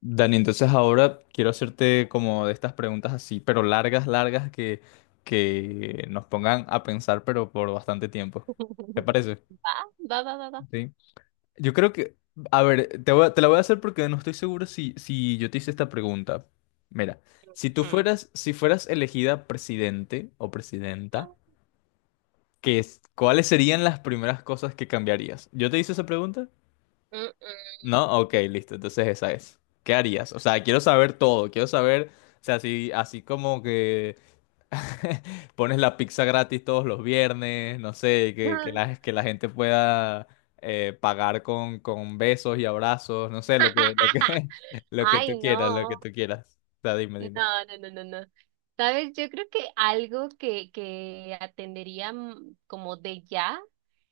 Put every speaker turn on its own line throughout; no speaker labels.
Dani, entonces ahora quiero hacerte como de estas preguntas así, pero largas, largas, que nos pongan a pensar, pero por bastante tiempo. ¿Te parece?
Va, va, va, va, va.
Sí. Yo creo que, a ver, te la voy a hacer porque no estoy seguro si yo te hice esta pregunta. Mira,
Hmm.
si fueras elegida presidente o presidenta, ¿ cuáles serían las primeras cosas que cambiarías? ¿Yo te hice esa pregunta?
Mm,
¿No? Ok, listo. Entonces esa es. ¿Qué harías? O sea, quiero saber todo. Quiero saber, o sea, así como que pones la pizza gratis todos los viernes, no sé,
mm.
que la gente pueda pagar con besos y abrazos, no sé, lo que tú
Ay,
quieras, lo que
no.
tú quieras. O sea, dime,
No,
dime.
no, no, no, no. Sabes, yo creo que algo que atendería como de ya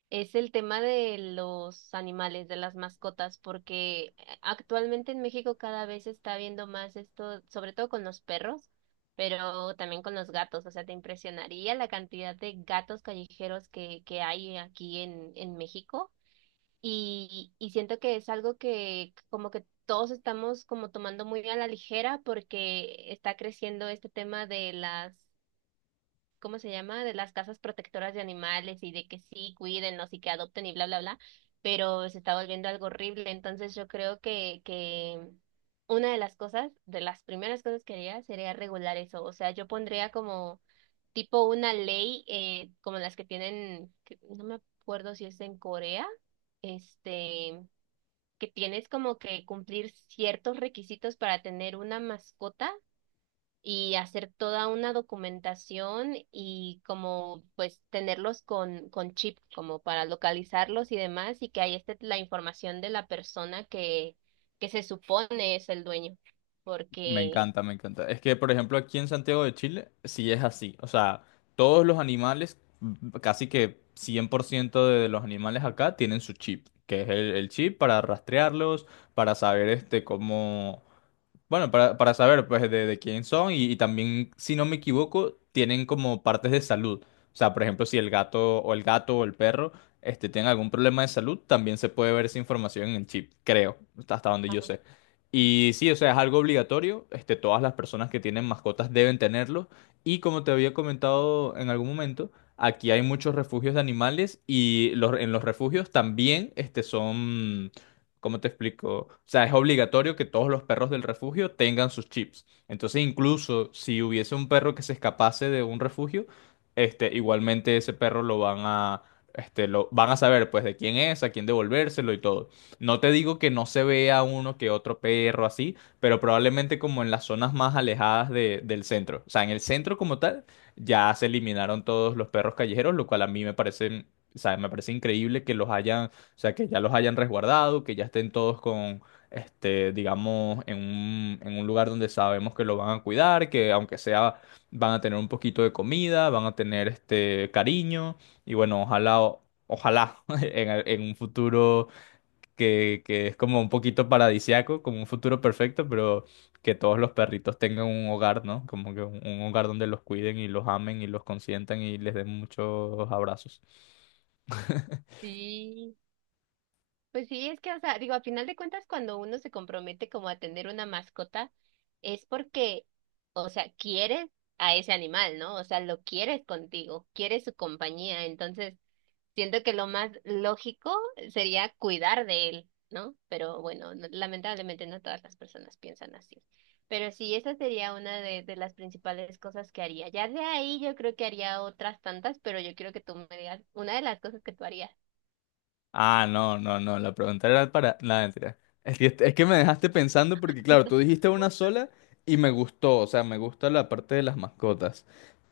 es el tema de los animales, de las mascotas, porque actualmente en México cada vez se está viendo más esto, sobre todo con los perros, pero también con los gatos. O sea, te impresionaría la cantidad de gatos callejeros que hay aquí en México. Y siento que es algo que como que todos estamos como tomando muy a la ligera porque está creciendo este tema de las ¿cómo se llama? De las casas protectoras de animales y de que sí, cuídenlos y que adopten y bla, bla, bla, pero se está volviendo algo horrible. Entonces yo creo que una de las cosas, de las primeras cosas que haría sería regular eso. O sea, yo pondría como tipo una ley como las que tienen, que no me acuerdo si es en Corea, este, que tienes como que cumplir ciertos requisitos para tener una mascota y hacer toda una documentación y como pues tenerlos con chip, como para localizarlos y demás, y que ahí esté la información de la persona que se supone es el dueño.
Me
Porque
encanta, me encanta. Es que, por ejemplo, aquí en Santiago de Chile, sí es así. O sea, todos los animales, casi que 100% de los animales acá tienen su chip, que es el chip para rastrearlos, para saber este, cómo, bueno, para saber pues de quién son y también, si no me equivoco, tienen como partes de salud. O sea, por ejemplo, si el gato o el perro este, tienen algún problema de salud, también se puede ver esa información en el chip, creo, hasta donde yo sé. Y sí, o sea, es algo obligatorio. Este, todas las personas que tienen mascotas deben tenerlo. Y como te había comentado en algún momento, aquí hay muchos refugios de animales y en los refugios también este, son... ¿Cómo te explico? O sea, es obligatorio que todos los perros del refugio tengan sus chips. Entonces, incluso si hubiese un perro que se escapase de un refugio, este, igualmente ese perro este, lo van a saber, pues, de quién es, a quién devolvérselo y todo. No te digo que no se vea uno que otro perro así, pero probablemente como en las zonas más alejadas del centro. O sea, en el centro como tal, ya se eliminaron todos los perros callejeros, lo cual a mí me parece, o sea, me parece increíble que los hayan o sea, que ya los hayan resguardado, que ya estén todos con, este, digamos, en un lugar donde sabemos que lo van a cuidar, que aunque sea, van a tener un poquito de comida, van a tener este cariño. Y bueno, ojalá en un futuro que es como un poquito paradisiaco, como un futuro perfecto, pero que todos los perritos tengan un hogar, ¿no? Como que un hogar donde los cuiden y los amen y los consientan y les den muchos abrazos.
sí, pues sí, es que, o sea, digo, a final de cuentas, cuando uno se compromete como a tener una mascota, es porque, o sea, quieres a ese animal, ¿no? O sea, lo quieres contigo, quieres su compañía, entonces siento que lo más lógico sería cuidar de él, ¿no? Pero bueno, no- lamentablemente no todas las personas piensan así. Pero sí, esa sería una de las principales cosas que haría. Ya de ahí yo creo que haría otras tantas, pero yo quiero que tú me digas una de las cosas que tú harías.
Ah, no, no, no, la pregunta era para... Nada, mentira. Es que me dejaste pensando porque, claro, tú dijiste una sola y me gustó, o sea, me gusta la parte de las mascotas,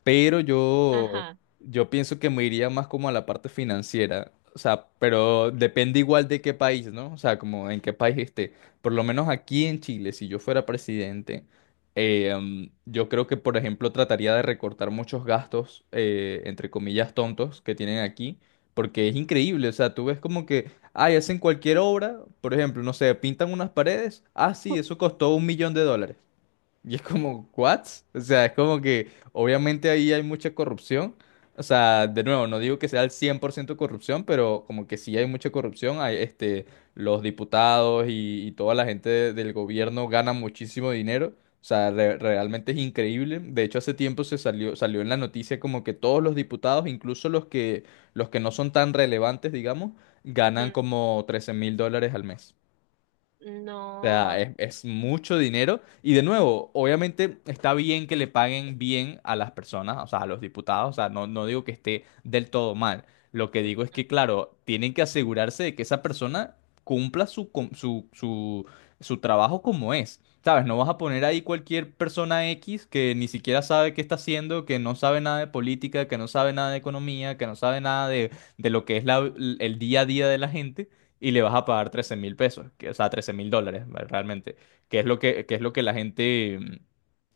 pero yo,
Ajá.
yo pienso que me iría más como a la parte financiera, o sea, pero depende
Sí.
igual de qué país, ¿no? O sea, como en qué país esté. Por lo menos aquí en Chile, si yo fuera presidente, yo creo que, por ejemplo, trataría de recortar muchos gastos, entre comillas, tontos que tienen aquí porque es increíble, o sea, tú ves como que, ay, hacen cualquier obra, por ejemplo, no sé, pintan unas paredes, ah, sí, eso costó un millón de dólares. Y es como, ¿what? O sea, es como que obviamente ahí hay mucha corrupción. O sea, de nuevo, no digo que sea el 100% corrupción, pero como que sí hay mucha corrupción. Hay, este, los diputados y toda la gente del gobierno ganan muchísimo dinero. O sea, realmente es increíble. De hecho, hace tiempo salió en la noticia como que todos los diputados, los que no son tan relevantes, digamos,
Ujú.
ganan como 13 mil dólares al mes
No.
sea, es mucho dinero. Y de nuevo, obviamente está bien que le paguen bien a las personas, o sea, a los diputados. O sea, no, no digo que esté del todo mal. Lo que
Ujú.
digo es que, claro, tienen que asegurarse de que esa persona cumpla su, su trabajo como es. ¿Sabes? No vas a poner ahí cualquier persona X que ni siquiera sabe qué está haciendo, que no sabe nada de política, que no sabe nada de economía, que no sabe nada de, de lo que el día a día de la gente y le vas a pagar 13 mil pesos, que, o sea, 13 mil dólares, ¿vale? Realmente, que es lo que la gente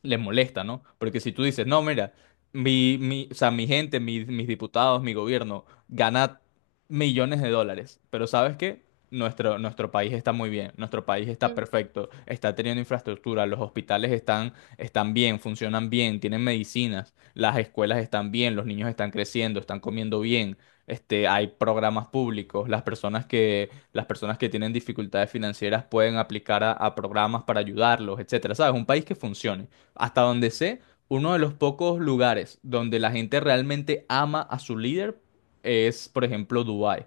le molesta, ¿no? Porque si tú dices, no, mira, o sea, mi gente, mis diputados, mi gobierno gana millones de dólares, pero ¿sabes qué? Nuestro país está muy bien, nuestro país está
Mm.
perfecto, está teniendo infraestructura, los hospitales están bien, funcionan bien, tienen medicinas, las escuelas están bien, los niños están creciendo, están comiendo bien, este, hay programas públicos, las personas que tienen dificultades financieras pueden aplicar a programas para ayudarlos, etcétera, ¿sabes? Un país que funcione. Hasta donde sé, uno de los pocos lugares donde la gente realmente ama a su líder es, por ejemplo, Dubái.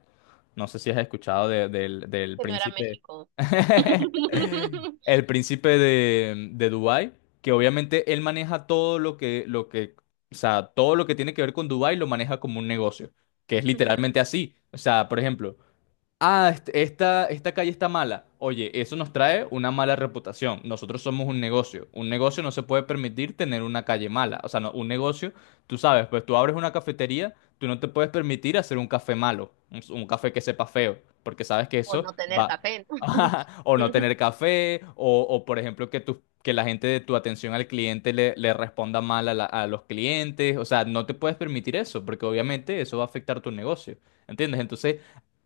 No sé si has escuchado del
Que no era
príncipe.
México.
El príncipe de Dubái, que obviamente él maneja todo lo que, o sea, todo lo que tiene que ver con Dubái lo maneja como un negocio, que es
Ujú.
literalmente así. O sea, por ejemplo, ah, esta calle está mala. Oye, eso nos trae una mala reputación. Nosotros somos un negocio. Un negocio no se puede permitir tener una calle mala. O sea, no, un negocio, tú sabes, pues tú abres una cafetería, tú no te puedes permitir hacer un café malo, un café que sepa feo, porque sabes que
O
eso
no tener
va.
café, ¿no?
O no tener café, o, por ejemplo que la gente de tu atención al cliente le responda mal a los clientes. O sea, no te puedes permitir eso, porque obviamente eso va a afectar tu negocio. ¿Entiendes? Entonces...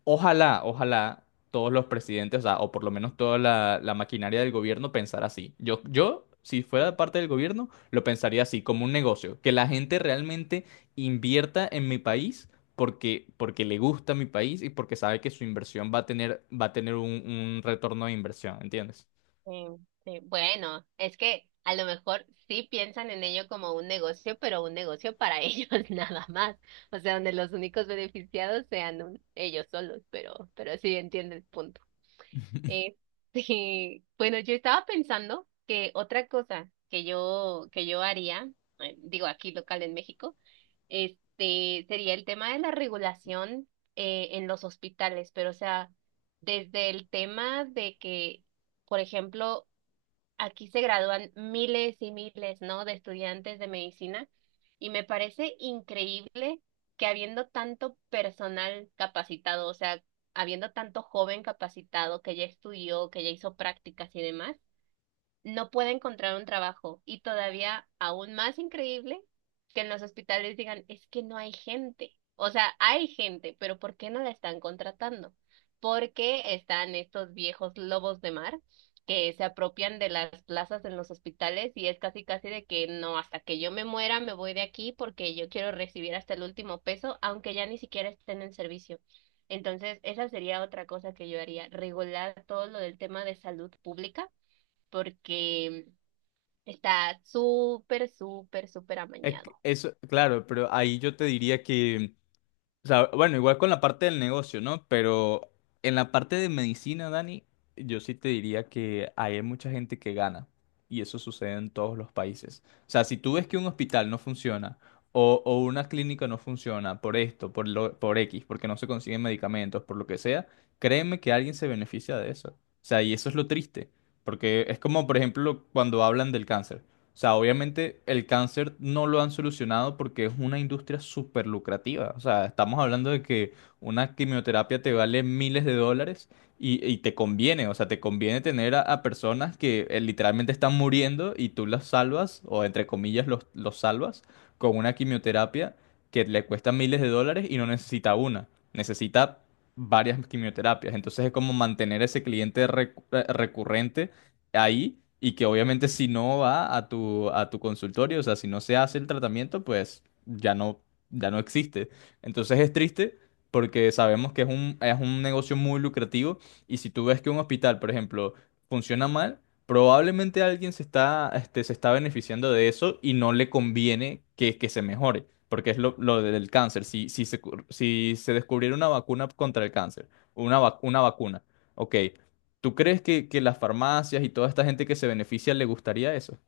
Ojalá, ojalá todos los presidentes, o sea, o por lo menos toda la maquinaria del gobierno pensara así. Yo, si fuera
Sí.
parte del gobierno, lo pensaría así, como un negocio, que la gente realmente invierta en mi país porque, porque le gusta mi país y porque sabe que su inversión va a tener un retorno de inversión, ¿entiendes?
Sí, sí. Bueno, es que a lo mejor sí piensan en ello como un negocio, pero un negocio para ellos nada más. O sea, donde los únicos beneficiados sean un- ellos solos, pero sí entiendo el punto. Eh, sí. Bueno, yo estaba pensando que otra cosa que yo haría, digo aquí local en México, este sería el tema de la regulación en los hospitales, pero o sea, desde el tema de que, por ejemplo, aquí se gradúan miles y miles, ¿no? de estudiantes de medicina y me parece increíble que habiendo tanto personal capacitado, o sea, habiendo tanto joven capacitado que ya estudió, que ya hizo prácticas y demás, no puede encontrar un trabajo. Y todavía aún más increíble que en los hospitales digan, es que no hay gente. O sea, hay gente, pero ¿por qué no la están contratando? Porque están estos viejos lobos de mar que se apropian de las plazas en los hospitales y es casi casi de que no, hasta que yo me muera me voy de aquí porque yo quiero recibir hasta el último peso, aunque ya ni siquiera estén en servicio. Entonces, esa sería otra cosa que yo haría, regular todo lo del tema de salud pública porque está súper, súper, súper
Es que
amañado.
eso, claro, pero ahí yo te diría que o sea, bueno, igual con la parte del negocio, ¿no? Pero en la parte de medicina, Dani, yo sí te diría que hay mucha gente que gana. Y eso sucede en todos los países. O sea, si tú ves que un hospital no funciona o una clínica no funciona por esto, por X, porque no se consiguen medicamentos, por lo que sea, créeme que alguien se beneficia de eso. O sea, y eso es lo triste. Porque es como, por ejemplo, cuando hablan del cáncer. O sea, obviamente el cáncer no lo han solucionado porque es una industria súper lucrativa. O sea, estamos hablando de que una quimioterapia te vale miles de dólares y te conviene. O sea, te conviene tener a personas que literalmente están muriendo y tú las salvas, o entre comillas los salvas, con una quimioterapia que le cuesta miles de dólares y no necesita una. Necesita varias quimioterapias. Entonces es como mantener ese cliente recurrente ahí y que obviamente si no va a a tu consultorio, o sea, si no se hace el tratamiento, pues ya no, ya no existe. Entonces es triste porque sabemos que es es un negocio muy lucrativo y si tú ves que un hospital, por ejemplo, funciona mal, probablemente alguien se está, este, se está beneficiando de eso y no le conviene que se mejore. Porque es lo del cáncer. Si se descubriera una vacuna contra el cáncer, una, una vacuna, ok. ¿Tú crees que las farmacias y toda esta gente que se beneficia le gustaría eso?